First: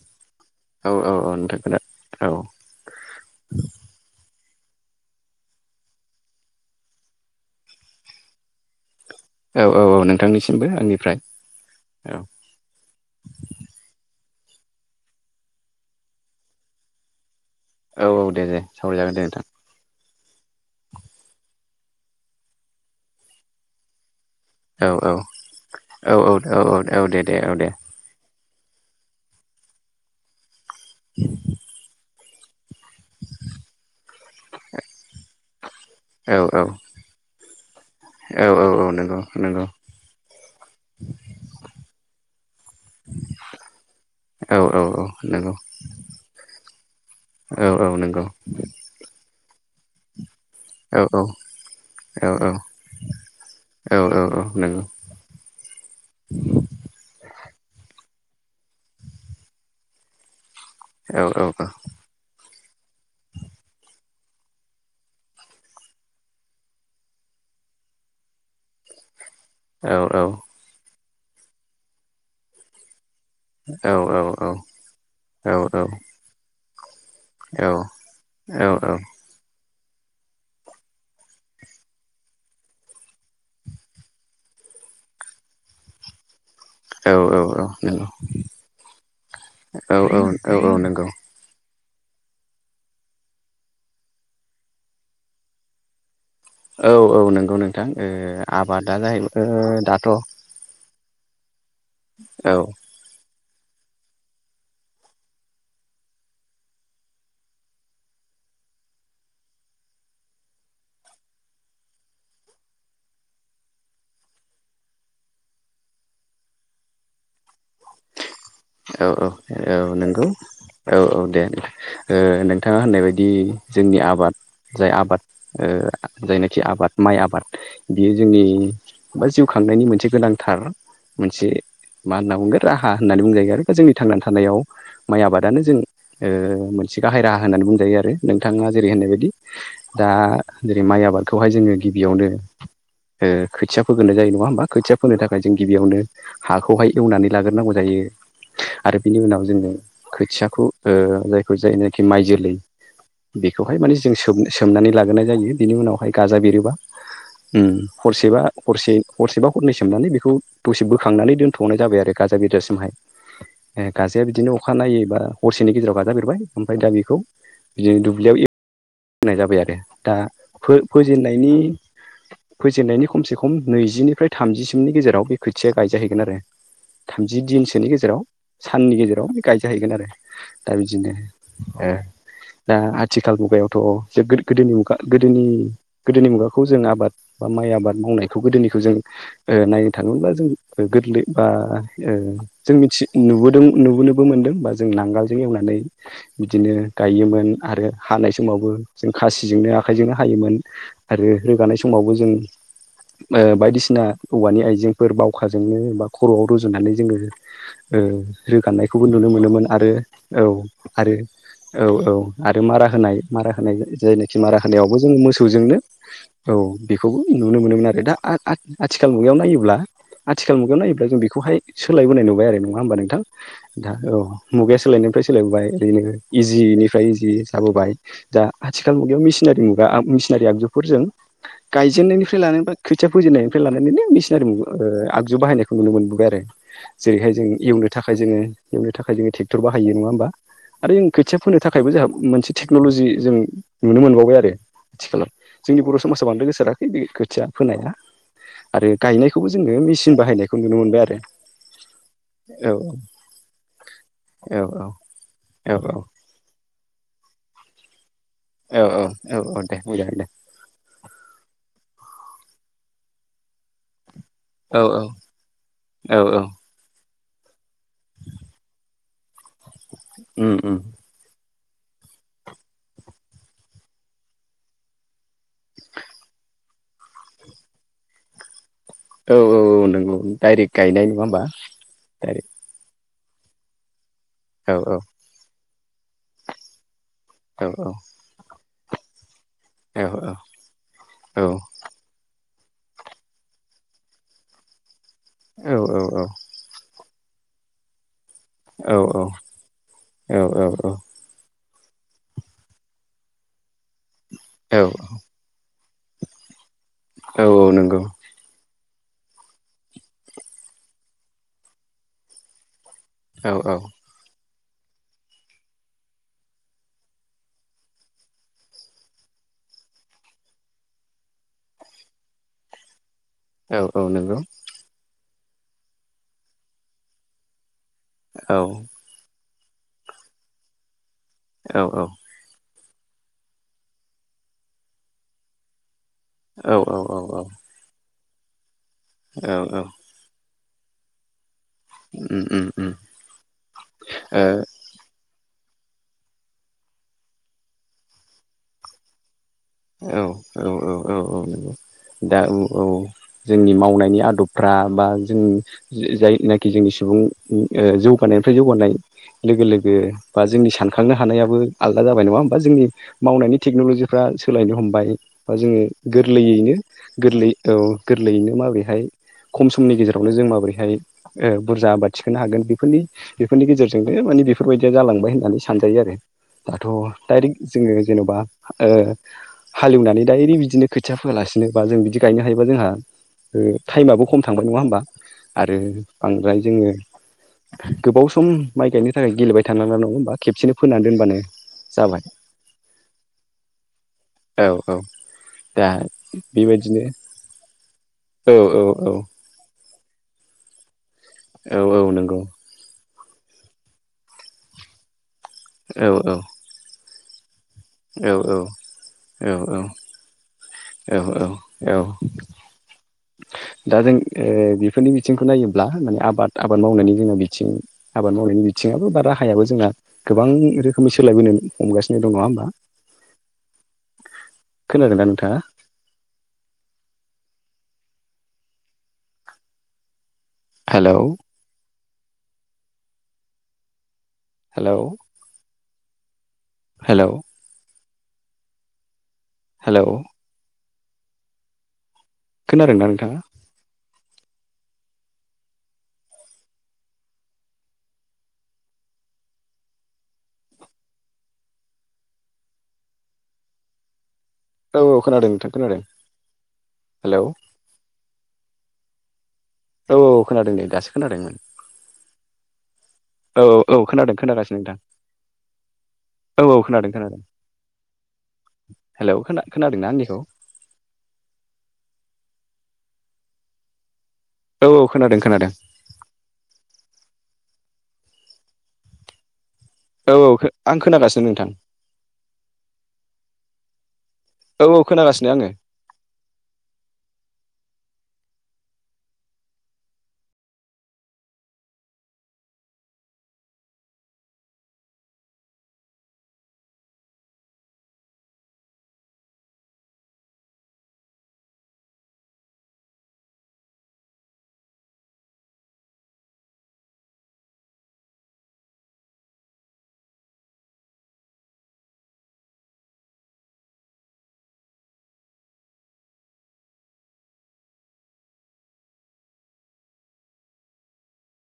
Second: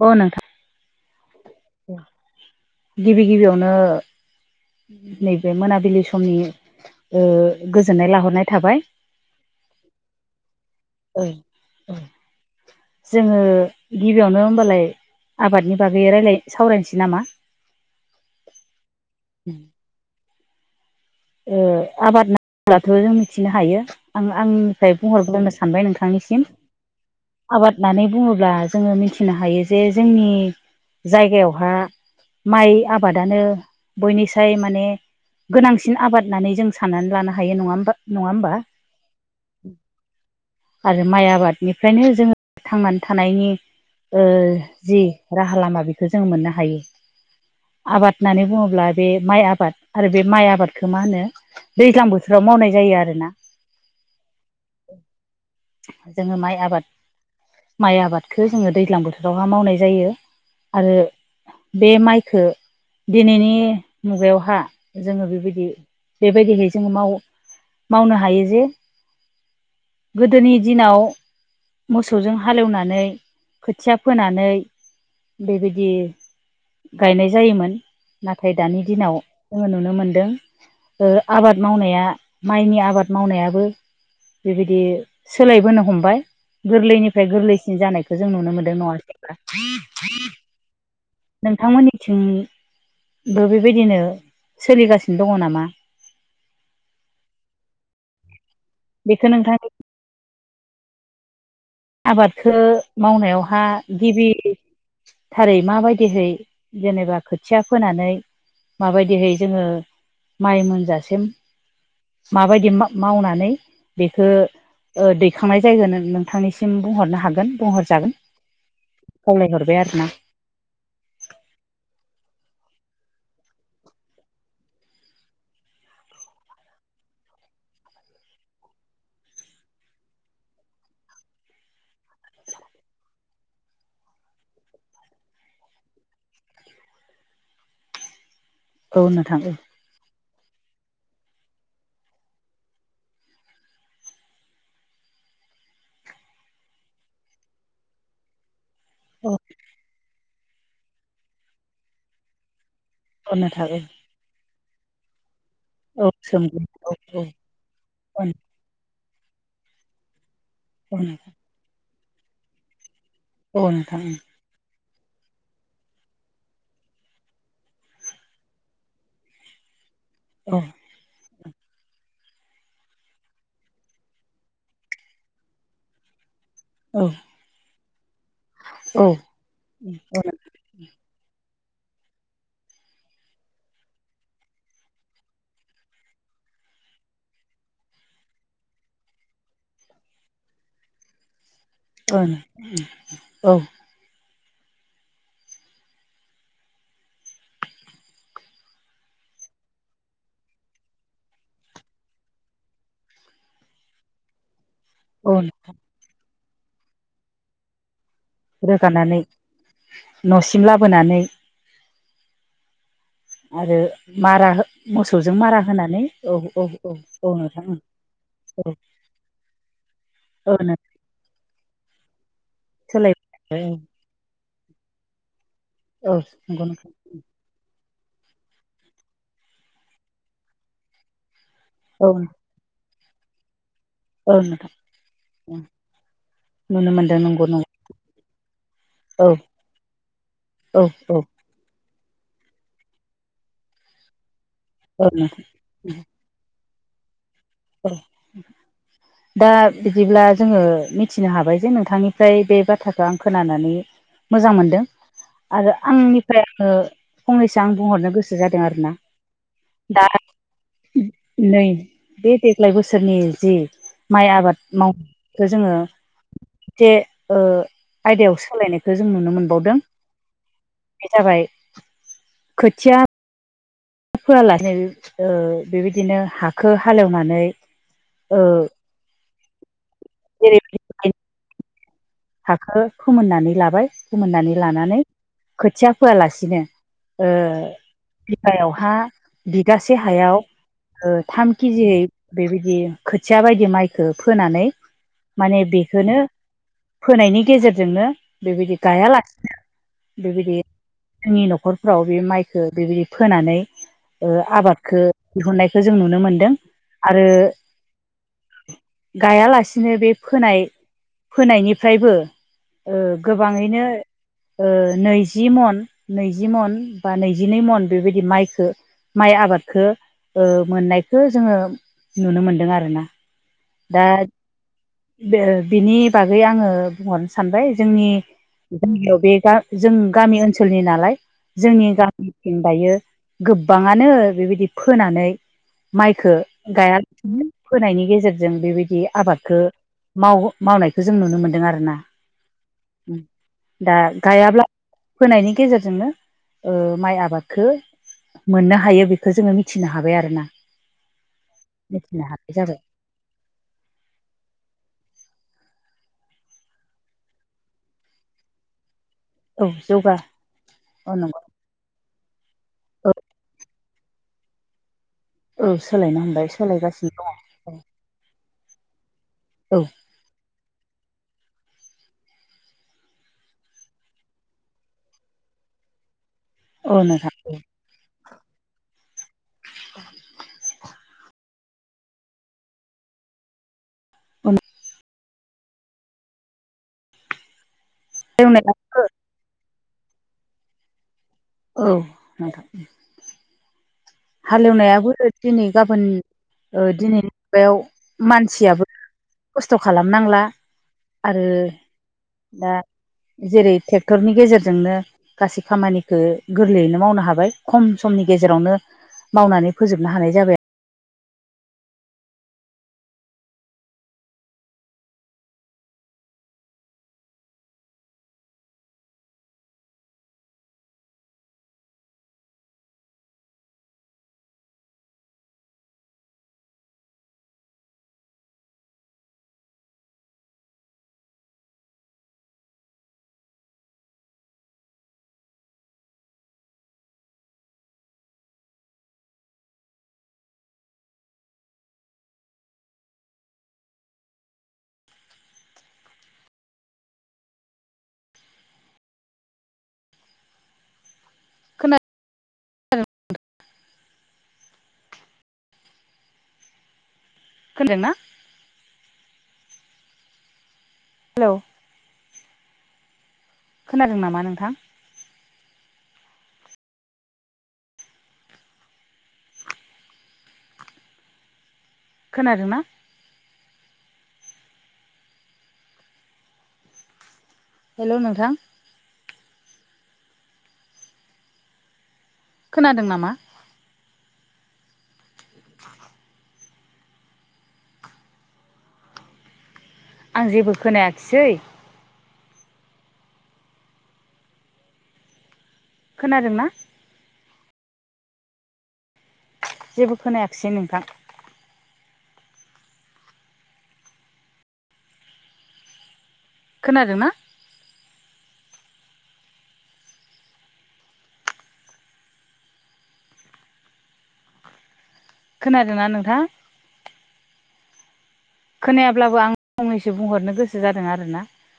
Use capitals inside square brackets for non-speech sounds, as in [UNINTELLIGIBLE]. अ नोंथां। औ औ औ। खोना औ गिबि गिबियावनो नैबे मोनाबिलि समनि ओ गोजोननाय लाहरनाय थाबाय। औ औ औ नोंथांनिसिमबो आंनिफ्राय औ। जोङो गिबियावनो होनबालाय आबादनि बागै रायलाय सावरायनोसै नामा? औ औ दे दे सावरायजागोन दे नोंथां। आबाद होनोब्लाथ जों मिथिनो हायो आं औ आंनिफ्राय औ बुंहरग्रोनो सानबाय औ नोंथांनिसिम। औ औ औ दे दे औ दे आबाद होननानै बुङो ब्ला जोङो मिथिनो हायो जे जोंनि जायगायावहा माइ आबादानो बयनिसाय माने गोनांसिन आबाद औ होननानै औ जों साननानै लानो हायो नङा होमा। औ औ औ नोंगौ नोंगौ। आरो माइ आबादनिफ्रायनो जोङो थांनानै थानायनि ओ औ औ औ जि नंगौ राहा लामा बेखौो जों मोननो हायो। औ औ आबाद नंगौ होननानै बुङोब्ला बे माइ आबाद आरो बे माइ आबाद खो औ मा होनो दैज्लां औ बोथोराव औ मावनाय जायो आरोना। औ औ औ नंगौ जोङो माइ आबाद माइ आबाद खो जोङो दैज्लां बोथोरावहााय मावनाय जायो आरो औ नंगौ औ बे माइखो दिनैनि मुगायावहा जोङो बेबायदि बेबायदिहै जोङो माव मावनो हायो जे गोदोनि दिनाव मोसौजों हालेवनानै खोथिया फोनानै बेबायदि गायनाय जायोमोन नाथाय दानि दिनाव जोङो नुनो मोनदों ओ आबाद मावनाया माइनि आबाद मावनायाबो बेबायदि सोलायबोनो हमबाय। गोरलैनिफ्राय गोरलैसिन जानायखौ जों नुनो मोनदों नङासै होमबा। नंगौ नोंथांमोननिथिं बो बेबायदिनो सोलिगासिनो दङ नामा? औ औ नोंगौ नोंथां ओ आबादा बेखौ जाहैबाय नोंथांनि ओ दाथ आबादखौ औ मावनायावहा गिबि थारै माबायदिहै जेनेबा खोथिया फोनानै माबायदिहै जोङो माइ मोनजासिम माबायदि मावनानै बेखो ओ दैखांनाय जायगोन नोंथांनिसिम बुंहरनो हागोन बुंहरजागोन। औ औ खावलायहरबाय औ आरो ना नोंगौ औ औ दे दे ओ थाङा होननाय बायदि जोंनि आबाद जाय आबाद ओ जायनाखि आबाद माइ आबाद बेयो जोंनि बा जिउ खांनायनि मोनसे गोनांथार मोनसे मा होनना बुंगोन राहा होननानै बुंजायो आरो। जोंनि थांनानै थानायाव माइ आबादानो जों ओ मोनसे गाहाय राहा होननानै बुंजायो आरो। नोंथाङा जेरै औ होननाय बायदि नोंथां दा जेरै- माइ आबादखौहाय जोङो गिबियावनो ओ खोथिया फोग्रोनो जायो नङा होमबा खोथिया फोनो थाखाय जों गिबियावनो हाखौहाय एवनानै लाग्रोनांगौ जायो। आरो बिनि औ उनाव जोङो खोथियाखौ ओ जायखौ जायनाखि माइ जोलै औ नोंथां बेखौहाय औ माने जों सोम सोमनानै लागोनाय जायो। बिनि औ उनावहाय गाजा सोमलि बेरोबा औ औ उम हरसेबा हरसे हरसेबा हरनै सोमनानै बेखौ दसे औ बोखांनानै दोनथ'नाय जाबाय आरो गाजा बेजासिमहाय औ ए नोंथां गाजाया बिदिनो अखानायैबा हरसेनि गेजेराव गाजा बेेरबाय ओमफ्राय दा बेखौ बिदिनो दुब्लियाव फोनाय जाबाय आरो दा औ फो फोजेननायनि फोजेननायनि खमसे खम नैजिनिफ्राय थामजिसिमनि गेजेराव बे खोथिया गायजाहैगोन आरो। थामजि दिनसोनि गेजेराव साननि औ गेजेराव गायजाहैगोन आरो दा बिदिनो [UNINTELLIGIBLE] दा आथिखाल मुगायावथ' गोदो गो गोदोनि गोदोनि मुगाखौ जों आबाद बा माइ आबाद मावनायखौ गोदोनिखौ जों ओ नायनो थाङोब्ला जों गोरलै बा औ जों मिथि औ नुबोदों नुबोनो मोनदों बा जों नांगालजों एवनानै बिदिनो गायोमोन आरो हानाय समावबो जों खासिजोंनो आखाइजोंनो हायोमोन आरो रोगानाय समावबो जों ओ बायदिसिना औवानि आइजेंफोर औ बावखाजोंनो बा खर'आव रुजुनानै जोङो ओ रोगानायखौबो रोगानानै नुनो मोनोमोन आरो औ न'सिम आरो लाबोनानै औ औ आरो मारा होनाय मारा होनाय आरो जायनाखि मारा होनायावबो जोङो मोसौजों मारा मोसौजोंनो होनानै औ बेखौबो औ नुनो नोंथां मोनोमोन आरो दा आथ आथ औ आथिखाल मुगायाव नायोब्ला औ आथिखाल मुगायाव नोंथां नायोब्ला जों बेखौहाय सोलायबोनाय नुबाय आरो नङा होमबा नोंथां? नोंथां औ मुगाया सोलायनायनिफ्राय सोलायबोबाय। ओरैनो औ नंगौ नोंथां इजिनिफ्राय इजि जाबोबाय। दा आथिखाल मुगायाव मिसिनारि मुगा मिसिनारि आगजुफोरजों औ गायजेननायनिफ्राय लानानै खोथिया फोजेननायनिफ्राय लानानैनो औ मिसिनारि नोंथां आगजु बाहायनायखौ नुनो मोनबोबाय आरो। नुनो मोनदों जेरैहाय नंगौ जों नंगौ एवनो थाखाय जोङो एवनो थाखाय जोङो औ ट्रेक्टर बाहायो नङा होमबा? औ आरो जों औ खोथिया फोनो थाखायबो जोंहा मोनसे टेक्न'लजि जों नुनो मोनबावबाय आरो औ आथिखालाव नोंथां जोंनि बर' समाजा बांद्राय गोसोरा। बे खोथिया औ फोनाया आरो दा गायनायखौबो जोङो मेसिन बिदिब्ला जोङो बाहायनायखौ नुनो मोनबाय आरो। मिथिनो हाबाय जे नोंथांनिफ्राय बे बाथ्राखौ आं खोनानानै मोजां औ मोनदों। आरो औ आंनिफ्राय आङो फंनैसो आं बुंहरनो गोसो जादों औ आरोना औ औ दे दा मोजां दे नै बे देग्लाय बोसोरनि जि माइ आबाद औ औ मावनायखौ जोङो औ औ जे ओ आयदायाव सोलायनायखौ जों नुनो मोनबावदों उम उम बे जाबाय खोथिया फोआलासे [UNINTELLIGIBLE] बेबायदिनो हाखौ हालेवनानै [UNINTELLIGIBLE] औ औ औ नोंगौ डाइरेक्ट गायनाय जेरैबायदि नङा होमबा। डाइरेक्ट हाखौ फोमोननानै लाबाय फोमोननानै औ लानानै खोथिया फोआलासिनो ओ औ बिगायावहा बिगासे औ हायाव ओ औ थाम केजियै बेबायदि खोथिया बायदि माइखौ फोनानै माने औ औ बेखौनो फोनायनि गेजेरजोंनो बेबायदि गायालासिनो बेबायदि जोंनि न'खर फ्राव बे माइखौ बेबायदि फोनानै औ आबादखौ दिहुननायखौ जों नुनो मोनदों। आरो औ औ नंगौ। गायालासिनो बे फोनाय फोनायनिफ्रायबो ओ औ औ गोबाङैनो ओ नैजि मन नैजि मन बा नैजिनै मन बेबायदि माइखौ माइ आबादखौ ओ मोननायखौ जोङो नुनो मोनदों आरोना। औ औ नंगौ। ओ बिनि बागै आङो बुंहरनो सानबाय जोंनि औ गामियाव बे जों गामि ओनसोलनि नालाय औ जोंनि औ गामिथिं दायो गोबाङानो बेबायदि फोनानै माइखौ औ दा औ औ औ फोनायनि गेजेरजों बेबायदि औ आबादखौ माव मावनायखौ जों नुनो मोनदों आरोना उम उम उम दा ओ गायाब्ला फोनायनि गेजेरजोंनो ओ माइ आबादखो मोननो हायो बेखौ जोङो मिथि औ औ औ औ औ मिथिनो दा हानाय जाबाय औ जोंनि मावनायनि आदबफ्रा बा जों जि जायनाखि जोंनि सुबुं ओं ओ जौगानाय [UNINTELLIGIBLE] जौगानाय लोगो औ लोगो जौगा बा जोंनि सानखांनो औ नंगौ हानायाबो आलदा जाबाय नङा होमबा जोंनि औ मावनायनि टेकन'लजि फ्रा सोलायनो हमबाय बा औ जोङो सोलायनो हमबाय गोरलैयैनो सोलायगासिनो गोरलै औ दङ गोरलैयैनो माबोरैहाय खम औ समनि गेजेरावनो जों माबोरै हाय ओ बुरजा आबाद थिखोनो हागोन बेफोरनि बेफोरनि गेजेरजोंबो ओइ माने बेफोरबायदिया जालांबाय होननानै सान जायो आरो। दाथ' औ नोंथां दाइरेक्ट जोङो जेनेबा ओ हाल एवनानै दायरेक्ट बिदिनो खोथिया फोयालासिनो बा जों बिदि गायनो हायोबा जोंहा ओ थाइमाबो खम थांबाय नङा होमबा। आरो बांद्राय जोङो गोबाव सम माइ हालेवनायाबो गायनो थाखाय गेलेबाय थानाङा मानो होमबा खबसेनो फोना दोनबानो औ जाबाय नोंथां उम। हाल औ औ एवनायाबो दिनै दा गाबोन ओ बेबायदिनो दिनैनि मुगायाव औ औ मानसियाबो औ खस्थ' खालामनांला आरो औ औ नंगौ दा जेरै ट्रेक्टरनि गेजेरजोंनो गासै औ खामानिखो औ गोरलैयैनो मावनो हाबाय। खम समनि औ गेजेरावनो। मावनानै फोजोबनो हानाय जाबाय। औ औ औ। दा जों ओ बेफोरनि बिथिंखौ नायोब्ला माने आबाद आबाद मावनायनि जोंनि बिथिं आबाद मावनायनि बिथिङाबो बा राहायाबो जोंहा गोबां रोखोमै सोलायबोनो हमगासिनो दं नङा होमबा? [INAUDIBLE] खोनादों दा नोंथाङा? हेलौ हेलौ हेलौ हेलौ खोनादोंना नोंथाङा? खोना [UNINTELLIGIBLE] औ औ खोनादों नोंथां खोनादों। हेलौ खोनादोंना? औ औ खोनादों नै दासो हेलौ खोनादोंमोन। औ औ खोनादों खोनागासिनो नोंथां। औ खोनादों खोनादों। हेलौ खोना-खोनादोंना आंनिखौ? खोनादोंना? औ खोनादों खोनादों। हेलौ नोंथां। औ औ आं खोनागासिनो नोंथां। खोनादों नामा? औ औ खोनागासिनो आङो। आं जेबो खोनायाखिसै। खोनादोंना? जेबो खोनायाखैसै नोंथां। खोनादोंना? खोनादोना नोंथां? खोनायाब्लाबो आं फंनैसो बुंहरनो गोसो जादों आरोना।